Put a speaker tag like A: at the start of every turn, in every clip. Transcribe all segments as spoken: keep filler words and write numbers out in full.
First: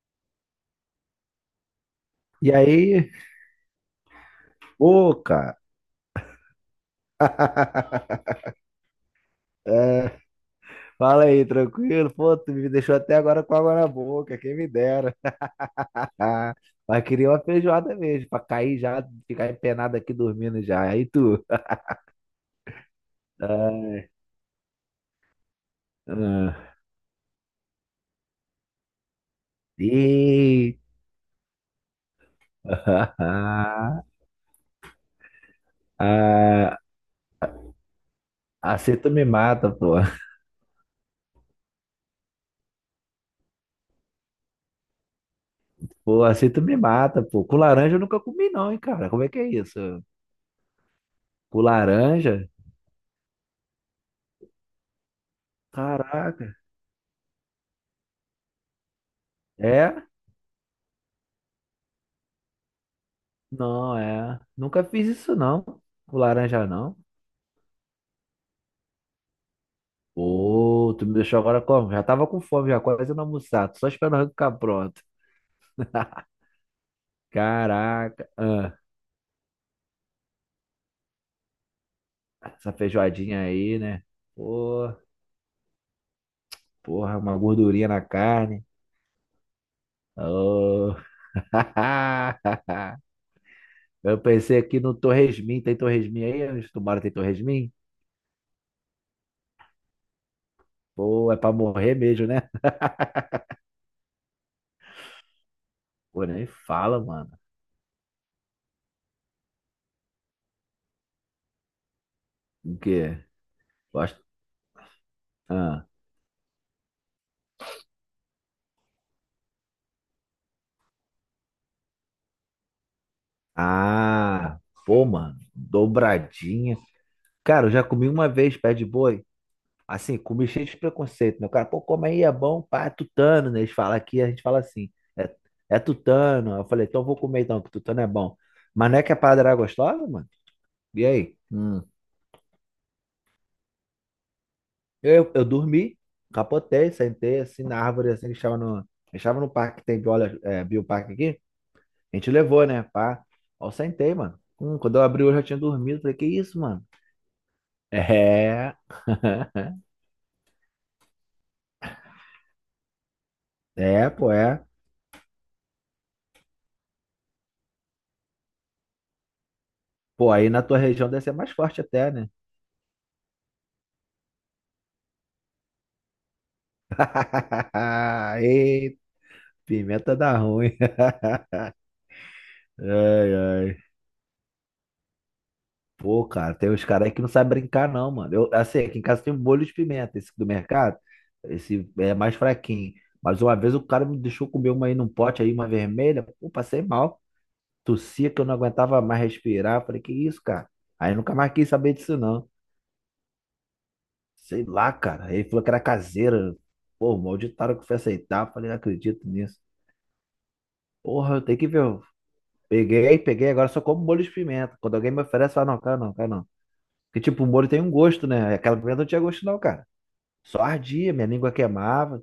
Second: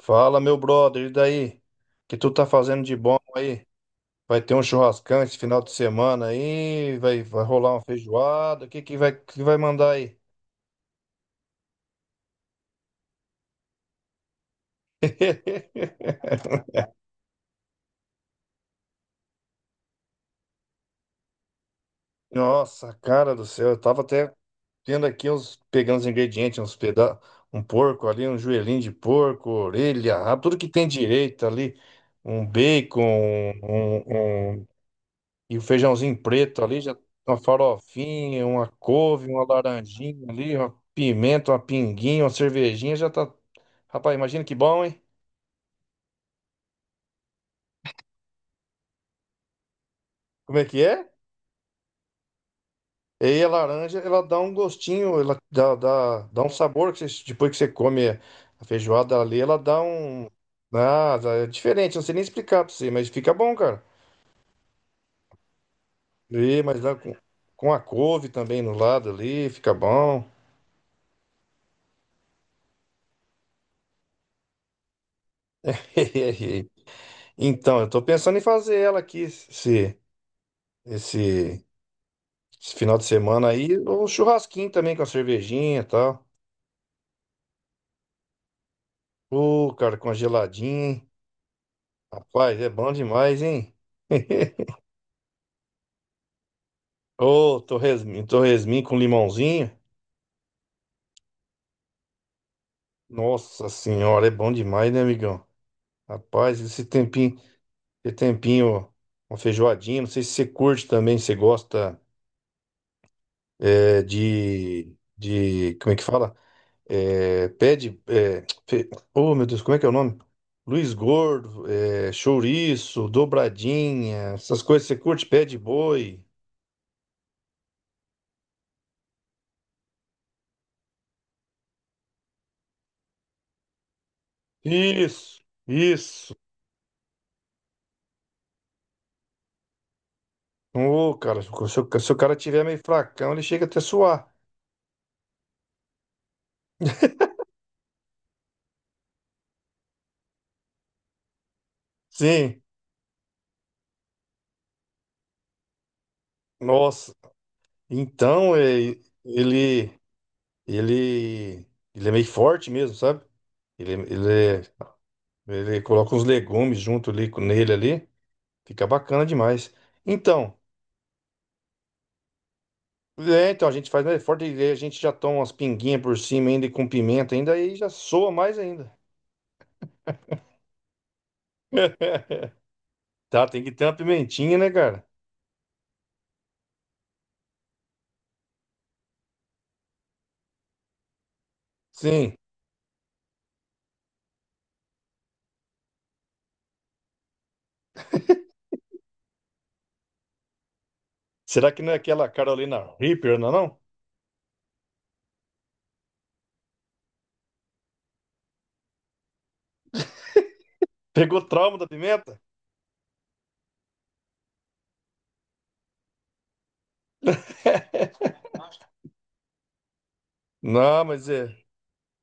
A: Fala, meu brother, e daí? O que tu tá
B: E
A: fazendo de
B: aí,
A: bom aí? Vai ter um
B: ô,
A: churrascão esse
B: cara.
A: final de semana aí? Vai, vai rolar uma feijoada? O que que vai, que vai mandar
B: É,
A: aí?
B: fala aí, tranquilo? Pô, tu me deixou até agora com água na boca, quem me dera. Ah, mas queria uma feijoada mesmo, pra cair já, ficar empenado aqui dormindo já. Aí tu.
A: Nossa, cara do céu, eu tava
B: Ah,
A: até tendo aqui uns, pegando os ingredientes, uns peda um porco ali, um joelhinho de porco, orelha, rabo, tudo que
B: e...
A: tem direito ali, um bacon, um, um, um E o feijãozinho preto
B: ah,
A: ali, já uma farofinha, uma
B: assim tu me
A: couve, uma
B: mata, pô.
A: laranjinha ali, uma pimenta, uma pinguinha, uma cervejinha, já tá. Rapaz, imagina que bom, hein?
B: Pô, assim tu me mata, pô. Com laranja eu nunca comi, não, hein, cara. Como é que é isso?
A: Como é que é?
B: Com laranja?
A: E aí a laranja, ela dá um gostinho, ela dá, dá, dá um
B: Caraca.
A: sabor que você- depois que você come a feijoada ali, ela dá
B: É?
A: um. Ah, é diferente, não sei nem explicar pra você, mas fica bom, cara.
B: Não, é. Nunca fiz isso, não. O
A: E,
B: laranja,
A: mas dá
B: não.
A: com, com a couve também no lado ali, fica bom.
B: Pô, tu me deixou agora como? Já tava com fome, já quase não almoçado. Só esperando ficar pronto.
A: Então, eu tô
B: Caraca.
A: pensando em fazer
B: Ah,
A: ela aqui, se. Esse,
B: essa
A: esse final de
B: feijoadinha
A: semana aí,
B: aí, né?
A: um churrasquinho
B: Pô,
A: também com a cervejinha e tal.
B: porra, uma gordurinha na carne.
A: Ô, cara, com congeladinho,
B: Oh.
A: hein? Rapaz, é bom demais, hein?
B: Eu pensei aqui no Torresmin. Tem Torresmin aí? Onde tu mora tem
A: Ô,
B: Torresmin?
A: torresmin torresmin com limãozinho.
B: Pô, é pra morrer mesmo, né?
A: Nossa senhora, é bom demais, né, amigão?
B: Pô, nem
A: Rapaz, esse
B: fala, mano.
A: tempinho, esse tempinho, uma feijoadinha, não sei se você curte também, se você gosta
B: O quê?
A: é,
B: Gosto.
A: de, de,
B: Ah.
A: como é que fala? é, pede. É, fe- oh, meu Deus, como é que é o nome? Luiz Gordo, é, chouriço, dobradinha,
B: Ah,
A: essas coisas. Você
B: Pô,
A: curte
B: mano,
A: pé de boi?
B: dobradinha. Cara, eu já comi uma vez pé de boi. Assim, comi cheio de preconceito, né? O cara, pô, come aí, é bom, pá, é tutano, né? Eles falam aqui, a gente fala assim, é,
A: Isso,
B: é
A: isso.
B: tutano. Eu falei, então eu vou comer então, que tutano é bom. Mas não é que a parada era gostosa, mano? E
A: Ô,
B: aí?
A: cara, se o, se
B: Hum.
A: o- se o cara tiver meio fracão, ele chega até a suar.
B: Eu, eu dormi, capotei, sentei assim na árvore, assim, que estava no, que estava no parque, que tem biola, é, bioparque aqui. A gente
A: Sim,
B: levou, né, pá. Ó, eu sentei, mano. Hum, quando eu abri, eu já tinha dormido. Falei, que isso, mano?
A: nossa. Então,
B: É.
A: é,
B: É,
A: ele, ele, ele é meio forte mesmo, sabe? Ele,
B: é, pô,
A: ele, é-
B: é.
A: ele coloca uns legumes junto ali com- nele ali. Fica bacana demais.
B: Pô, aí
A: Então.
B: na tua região deve ser mais forte até, né?
A: É, então a gente faz mais forte e aí a gente já toma umas pinguinhas por cima ainda e com pimenta ainda, aí já soa mais ainda.
B: Ei, pimenta dá ruim. Ai,
A: Tá, tem que
B: ai.
A: ter uma pimentinha, né, cara?
B: Pô, cara, tem uns caras aí que não sabem brincar, não, mano. Eu, assim, aqui em casa tem um molho de pimenta, esse do mercado. Esse é
A: Sim.
B: mais fraquinho. Mas uma vez o cara me deixou comer uma aí num pote aí, uma vermelha. Pô, passei mal. Tossia que eu não aguentava mais respirar. Falei, que isso, cara? Aí nunca mais quis
A: Será que não
B: saber
A: é
B: disso,
A: aquela
B: não.
A: Carolina Reaper, não, é não?
B: Sei lá, cara. Ele falou que era caseira. Pô, malditaram que foi aceitar. Falei, não acredito nisso. Porra,
A: Pegou
B: eu tenho que
A: trauma
B: ver.
A: da
B: Eu
A: pimenta?
B: peguei, peguei, agora só como molho de pimenta. Quando alguém me oferece, fala, não, cara, não, cara, não. Porque, tipo, o molho tem um gosto, né? Aquela pimenta não tinha gosto, não, cara. Só
A: Não,
B: ardia, minha
A: mas
B: língua
A: é.
B: queimava.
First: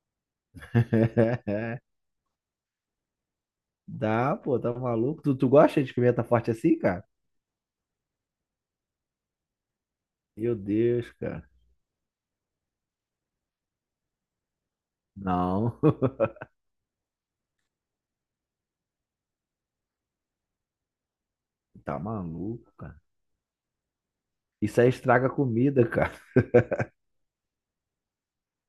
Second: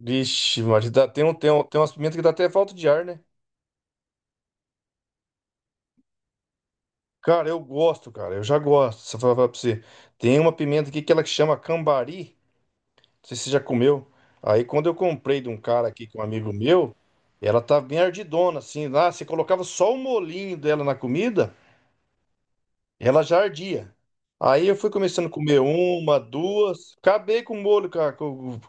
A: Vixe, mas dá, tem, um, tem, um, tem umas pimentas que dá até falta de ar, né?
B: Dá, pô, tá maluco? Tu, tu gosta de pimenta forte assim, cara?
A: Cara, eu gosto, cara. Eu já gosto. Se eu falar pra você. Tem uma
B: Meu
A: pimenta aqui que
B: Deus,
A: ela que
B: cara.
A: chama cambari. Não sei se você já comeu. Aí quando eu comprei de um
B: Não,
A: cara aqui, que é um amigo meu, ela tá bem ardidona, assim. Lá, você colocava só o molinho dela na comida,
B: tá maluco, cara.
A: ela já ardia. Aí eu
B: Isso aí
A: fui
B: estraga
A: começando a
B: a
A: comer
B: comida, cara.
A: uma, duas, acabei com o molho, cara, com,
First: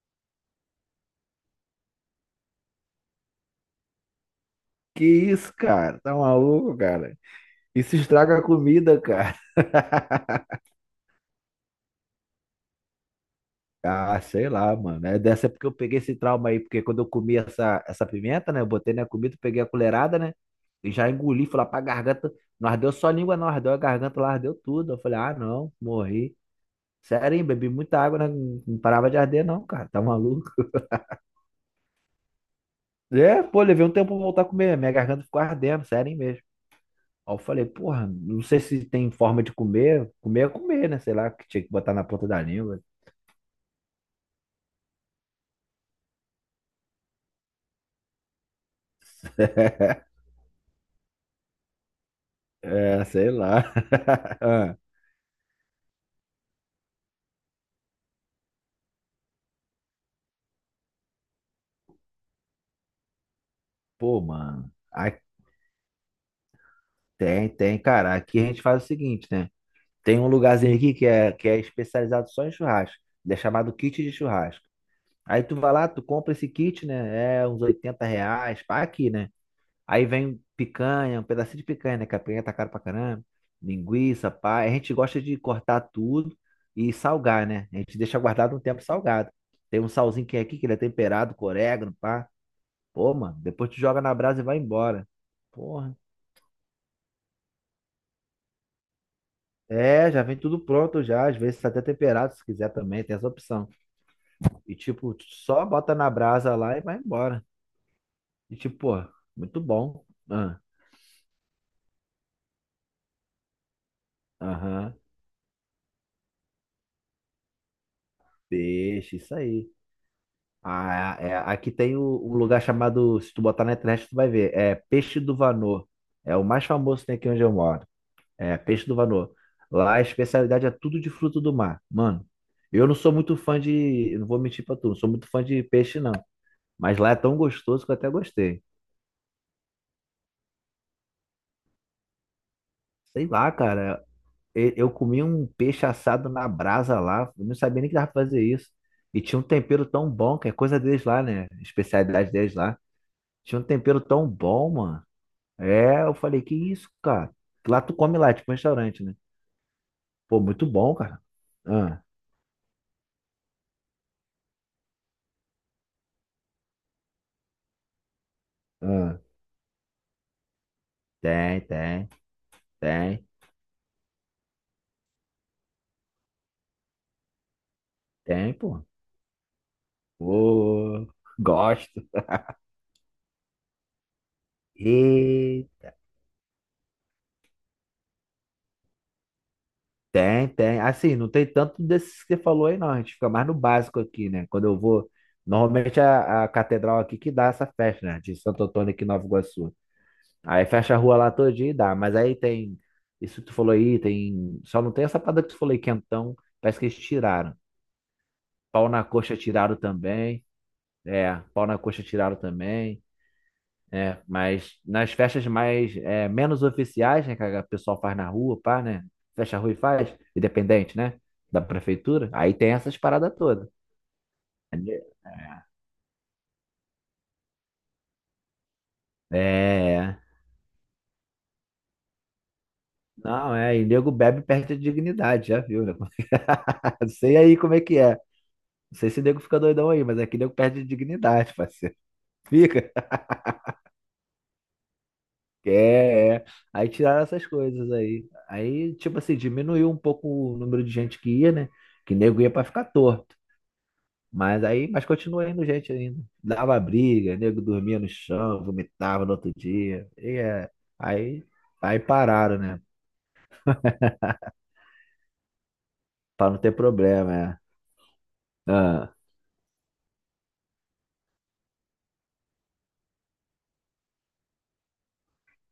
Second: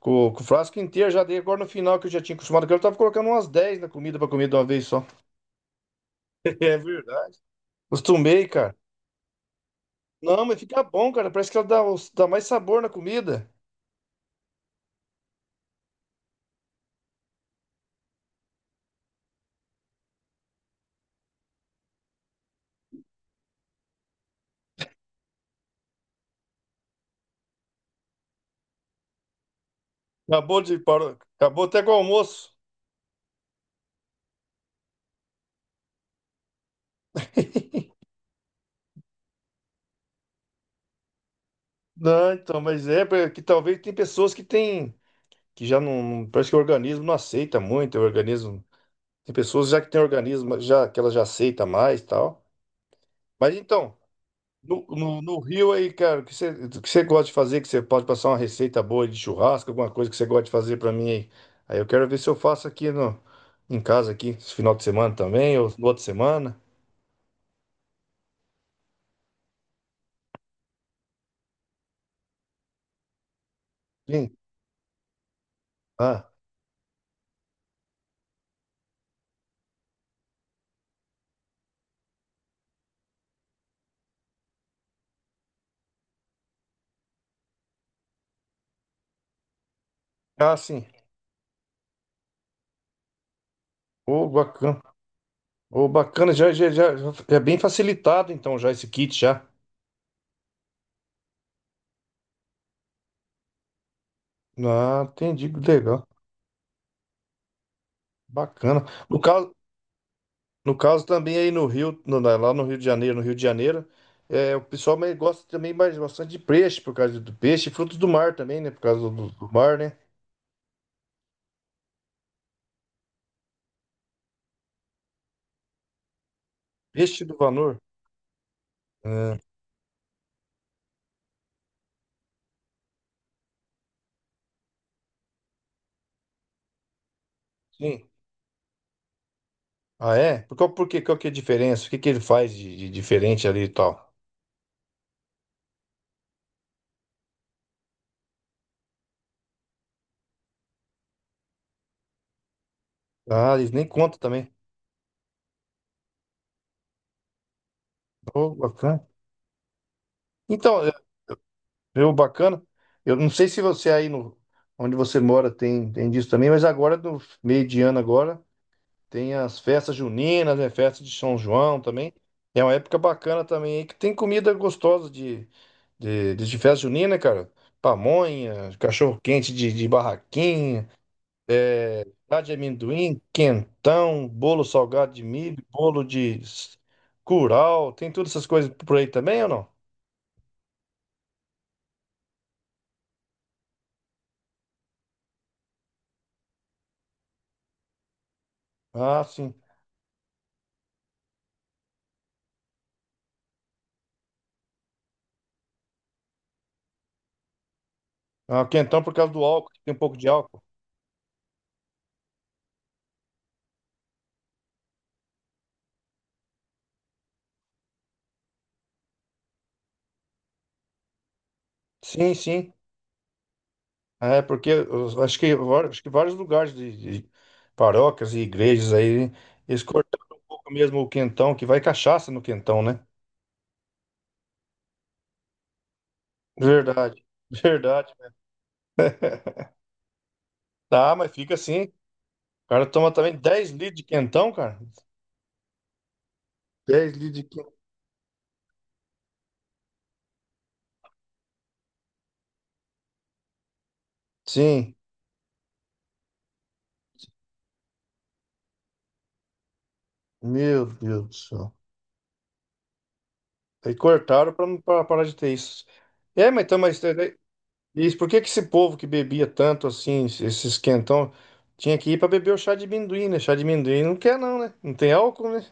A: com- com o frasco inteiro, já dei. Agora no final que eu já tinha acostumado, que eu tava colocando umas dez na comida pra comer de uma vez só.
B: Que isso, cara? Tá
A: É
B: maluco, cara?
A: verdade.
B: Isso estraga a
A: Acostumei, cara.
B: comida, cara.
A: Não, mas fica bom, cara. Parece que ela dá, dá mais sabor na comida.
B: Ah, sei lá, mano. É dessa porque eu peguei esse trauma aí, porque quando eu comi essa, essa pimenta, né? Eu botei na comida, peguei a colherada, né? E já engoli, fui lá pra garganta. Não ardeu só a língua, não ardeu a garganta, lá ardeu tudo. Eu falei, ah, não, morri. Sério, hein? Bebi muita água, né? Não parava de arder, não, cara. Tá maluco?
A: Acabou de parou, acabou até com o almoço.
B: É, pô, levei um tempo pra voltar a comer. Minha garganta ficou ardendo, sério, hein, mesmo. Aí eu falei, porra, não sei se tem forma de comer. Comer é comer, né? Sei lá, que tinha que botar na ponta
A: Não,
B: da
A: então,
B: língua.
A: mas é pra- que talvez tem pessoas que têm, que já não, não- parece que o organismo não aceita muito, o organismo, tem pessoas já que tem organismo, já que ela já aceita mais, e tal.
B: É, sei
A: Mas
B: lá.
A: então,
B: Ah,
A: no, no, no Rio aí, cara, o que você, o que você gosta de fazer, que você pode passar uma receita boa de churrasco, alguma coisa que você gosta de fazer pra mim aí. Aí eu quero ver se eu faço aqui no, em casa
B: Pô,
A: aqui, esse
B: mano.
A: final de
B: Ah,
A: semana também, ou no outra semana.
B: tem, tem, cara. Aqui a gente faz o seguinte, né? Tem um lugarzinho aqui que é, que é especializado só em churrasco. Ele é chamado kit de
A: Sim.
B: churrasco. Aí tu vai lá, tu
A: Ah,
B: compra esse kit, né? É uns oitenta reais, pá, aqui, né? Aí vem picanha, um pedacinho de picanha, né? Que a picanha tá cara pra caramba. Linguiça, pá. A gente gosta de cortar tudo e salgar, né? A gente deixa guardado um tempo salgado. Tem um salzinho que é
A: ah,
B: aqui, que ele é
A: sim.
B: temperado com orégano, pá. Pô, mano, depois tu joga na
A: Ô,
B: brasa e vai
A: bacana.
B: embora.
A: Ô,
B: Porra.
A: bacana, já, já, já, já é bem facilitado então já esse kit já.
B: É, já vem tudo pronto já, às vezes tá até temperado se quiser também, tem essa opção. E
A: Ah,
B: tipo, tu
A: entendi, que
B: só bota
A: legal,
B: na brasa lá e vai embora. E tipo,
A: bacana.
B: pô,
A: No caso,
B: muito bom. Ah,
A: no caso também aí no Rio, no- na- lá no Rio de Janeiro, no Rio de Janeiro, é, o
B: Aham,
A: pessoal mais gosta também mais bastante de peixe, por causa do peixe e frutos do mar também, né? Por causa
B: peixe,
A: do,
B: isso
A: do
B: aí.
A: mar, né?
B: Ah, é, é, aqui tem o, um lugar chamado, se tu botar na internet tu vai ver, é Peixe do Vanô. É o mais famoso que tem
A: Peixe
B: aqui
A: do
B: onde eu
A: valor.
B: moro. É, Peixe do Vanô.
A: Ah,
B: Lá a especialidade é tudo de fruto do mar. Mano, eu não sou muito fã de. Eu Não vou mentir pra tu, não sou muito fã de peixe, não. Mas lá é tão gostoso que eu
A: sim.
B: até gostei.
A: Ah, é? Por qual, por quê? Qual que é a diferença? O que que ele faz de, de
B: Sei
A: diferente
B: lá,
A: ali e
B: cara.
A: tal?
B: e- Eu comi um peixe assado na brasa lá. Eu não sabia nem que dava pra fazer isso. E tinha um tempero tão bom, que é coisa deles lá, né? Especialidade deles lá.
A: Ah,
B: Tinha um
A: eles nem
B: tempero
A: contam
B: tão
A: também.
B: bom, mano. É, eu falei, que isso, cara? Lá tu come lá, é tipo um
A: Oh,
B: restaurante,
A: bacana.
B: né? Pô, muito
A: Então, é,
B: bom, cara. Ah,
A: eu, bacana. Eu não sei se você aí no, onde você mora tem, tem disso também, mas agora, no meio de ano agora.
B: ah.
A: Tem as festas juninas, né? Festa de São
B: Tem,
A: João
B: tem,
A: também. É uma época
B: Tem,
A: bacana também, aí, que tem comida gostosa de, de, de, de festa junina, né, cara.
B: Tem,
A: Pamonha,
B: pô.
A: cachorro-quente de, de barraquinha,
B: Ô, gosto.
A: lá de amendoim, quentão, bolo salgado de milho,
B: E
A: bolo de s- curau. Tem todas essas coisas por aí também ou não?
B: tem, tem. Assim, não tem tanto desses que você falou aí, não. A gente fica mais no básico aqui, né? Quando eu vou. Normalmente a, a catedral aqui que dá essa festa, né? De Santo Antônio aqui em
A: Ah,
B: Nova
A: sim.
B: Iguaçu. Aí fecha a rua lá todinha e dá. Mas aí tem. Isso que tu falou aí, tem. Só não tem essa parada que tu falou aí, quentão. Parece que eles tiraram.
A: Ah,
B: Pau
A: quentão
B: na
A: por causa
B: coxa
A: do álcool,
B: tiraram
A: que tem um pouco de
B: também.
A: álcool.
B: É, pau na coxa tiraram também. É, mas nas festas mais é, menos oficiais, né, que a pessoal faz na rua, pá, né? Fecha a rua e faz, independente, né? Da prefeitura,
A: Sim,
B: aí tem
A: sim.
B: essas paradas todas.
A: É, porque eu acho que, var- acho que vários lugares de, de paróquias e igrejas aí, eles
B: É,
A: cortaram um pouco mesmo o quentão, que vai cachaça no quentão, né?
B: não, é, e nego bebe e perde a dignidade, já viu, né? Não
A: Verdade,
B: sei aí como é que
A: verdade.
B: é. Não sei se nego fica doidão aí, mas aqui nego perde a
A: Tá, mas fica
B: dignidade,
A: assim. O
B: parceiro.
A: cara
B: Fica.
A: toma também dez litros de quentão, cara.
B: É, é. Aí
A: Dez
B: tiraram
A: litros de
B: essas
A: quentão.
B: coisas aí. Aí, tipo assim, diminuiu um pouco o número de gente que ia, né? Que nego ia pra ficar à toa. Mas aí,
A: Sim,
B: mas continua indo gente ainda. Dava briga, nego dormia no chão, vomitava no outro dia. E é,
A: meu Deus do
B: aí,
A: céu.
B: aí pararam, né?
A: Aí cortaram pra não pra parar de ter isso.
B: Pra
A: É,
B: não
A: mas
B: ter
A: então, mas
B: problema,
A: é,
B: é.
A: isso, por que que esse povo que
B: Ah,
A: bebia tanto assim, esses quentão, tinha que ir pra beber o chá de amendoim, né? Chá de amendoim não quer, não, né? Não tem álcool, né?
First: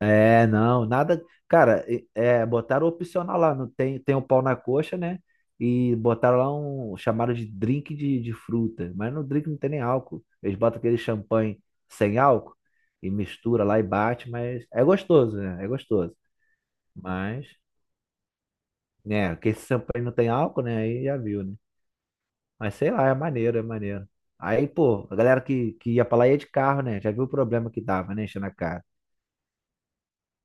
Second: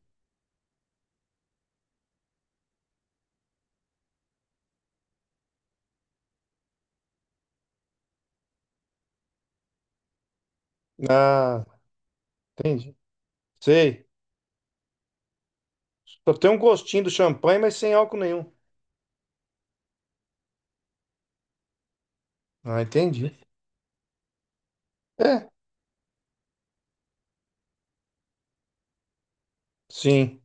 B: é, não, nada. Cara, e- é, botaram opcional lá, não tem, tem um pau na coxa, né? E botaram lá um chamado de drink de, de fruta. Mas no drink não tem nem álcool. Eles botam aquele champanhe
A: Ah,
B: sem álcool
A: entendi.
B: e mistura lá e
A: Sei.
B: bate, mas é gostoso, né? É gostoso.
A: Só tem um gostinho do
B: Mas.
A: champanhe, mas sem álcool nenhum.
B: Né? Porque esse champanhe não tem álcool, né? Aí já viu, né? Mas
A: Ah,
B: sei lá, é
A: entendi.
B: maneiro, é maneiro. Aí, pô, a galera
A: É,
B: que, que ia pra lá ia de carro, né? Já viu o problema que dava, né? Enchendo a cara.
A: sim,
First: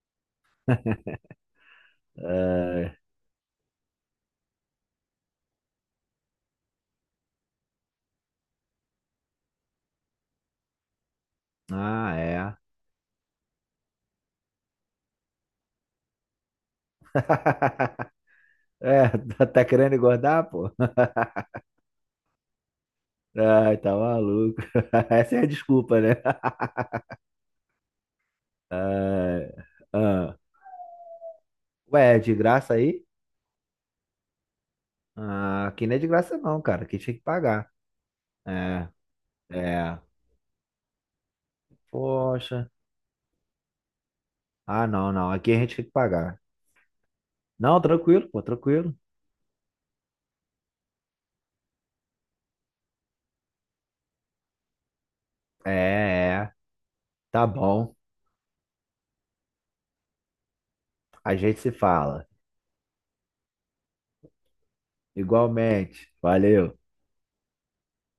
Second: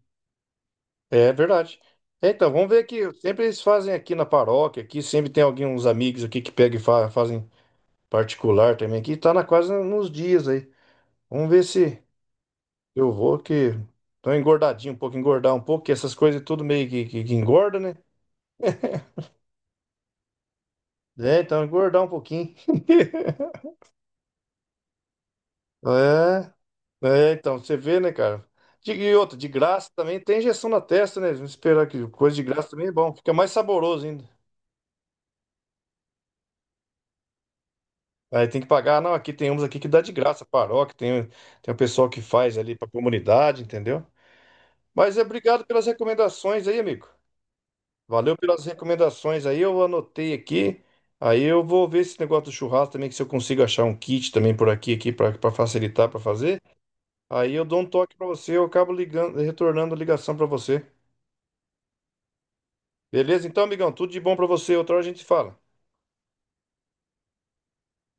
A: é verdade. É, então, vamos ver
B: É.
A: aqui. Sempre eles fazem aqui na paróquia, aqui sempre tem alguém, uns amigos aqui que pegam e fa- fazem particular também aqui. Tá na quase nos dias aí. Vamos ver se
B: Ah, é.
A: eu vou, que tô engordadinho um pouco, engordar um pouco, que essas coisas tudo meio que, que, que engorda, né?
B: É, tá tá querendo engordar, pô?
A: É, então engordar um pouquinho.
B: Ai, tá maluco. Essa é a desculpa, né?
A: É. É, então, você vê, né, cara? De, e outra, de
B: Ai,
A: graça também
B: ah.
A: tem injeção na testa, né? Vamos esperar que
B: Ué, é de
A: coisa de graça
B: graça
A: também é
B: aí?
A: bom, fica mais saboroso ainda.
B: Ah, aqui não é de graça não, cara. Aqui tinha que pagar.
A: Aí tem que
B: É,
A: pagar, não, aqui tem uns aqui que dá
B: é.
A: de graça, paróquia, tem, tem o pessoal que faz
B: Poxa.
A: ali pra comunidade, entendeu?
B: Ah, não,
A: Mas é
B: não. Aqui a
A: obrigado
B: gente tem
A: pelas
B: que pagar.
A: recomendações aí, amigo.
B: Não, tranquilo,
A: Valeu
B: pô,
A: pelas
B: tranquilo.
A: recomendações aí, eu anotei aqui. Aí eu vou ver esse negócio do churrasco também, que se eu consigo achar um kit também por aqui, aqui para
B: É,
A: facilitar pra
B: é.
A: fazer.
B: Tá
A: Aí eu dou um
B: bom.
A: toque pra você, eu acabo ligando, retornando a ligação pra você.
B: A gente se fala.
A: Beleza? Então, amigão, tudo de bom pra você. Outra hora a gente se fala.
B: Igualmente. Valeu.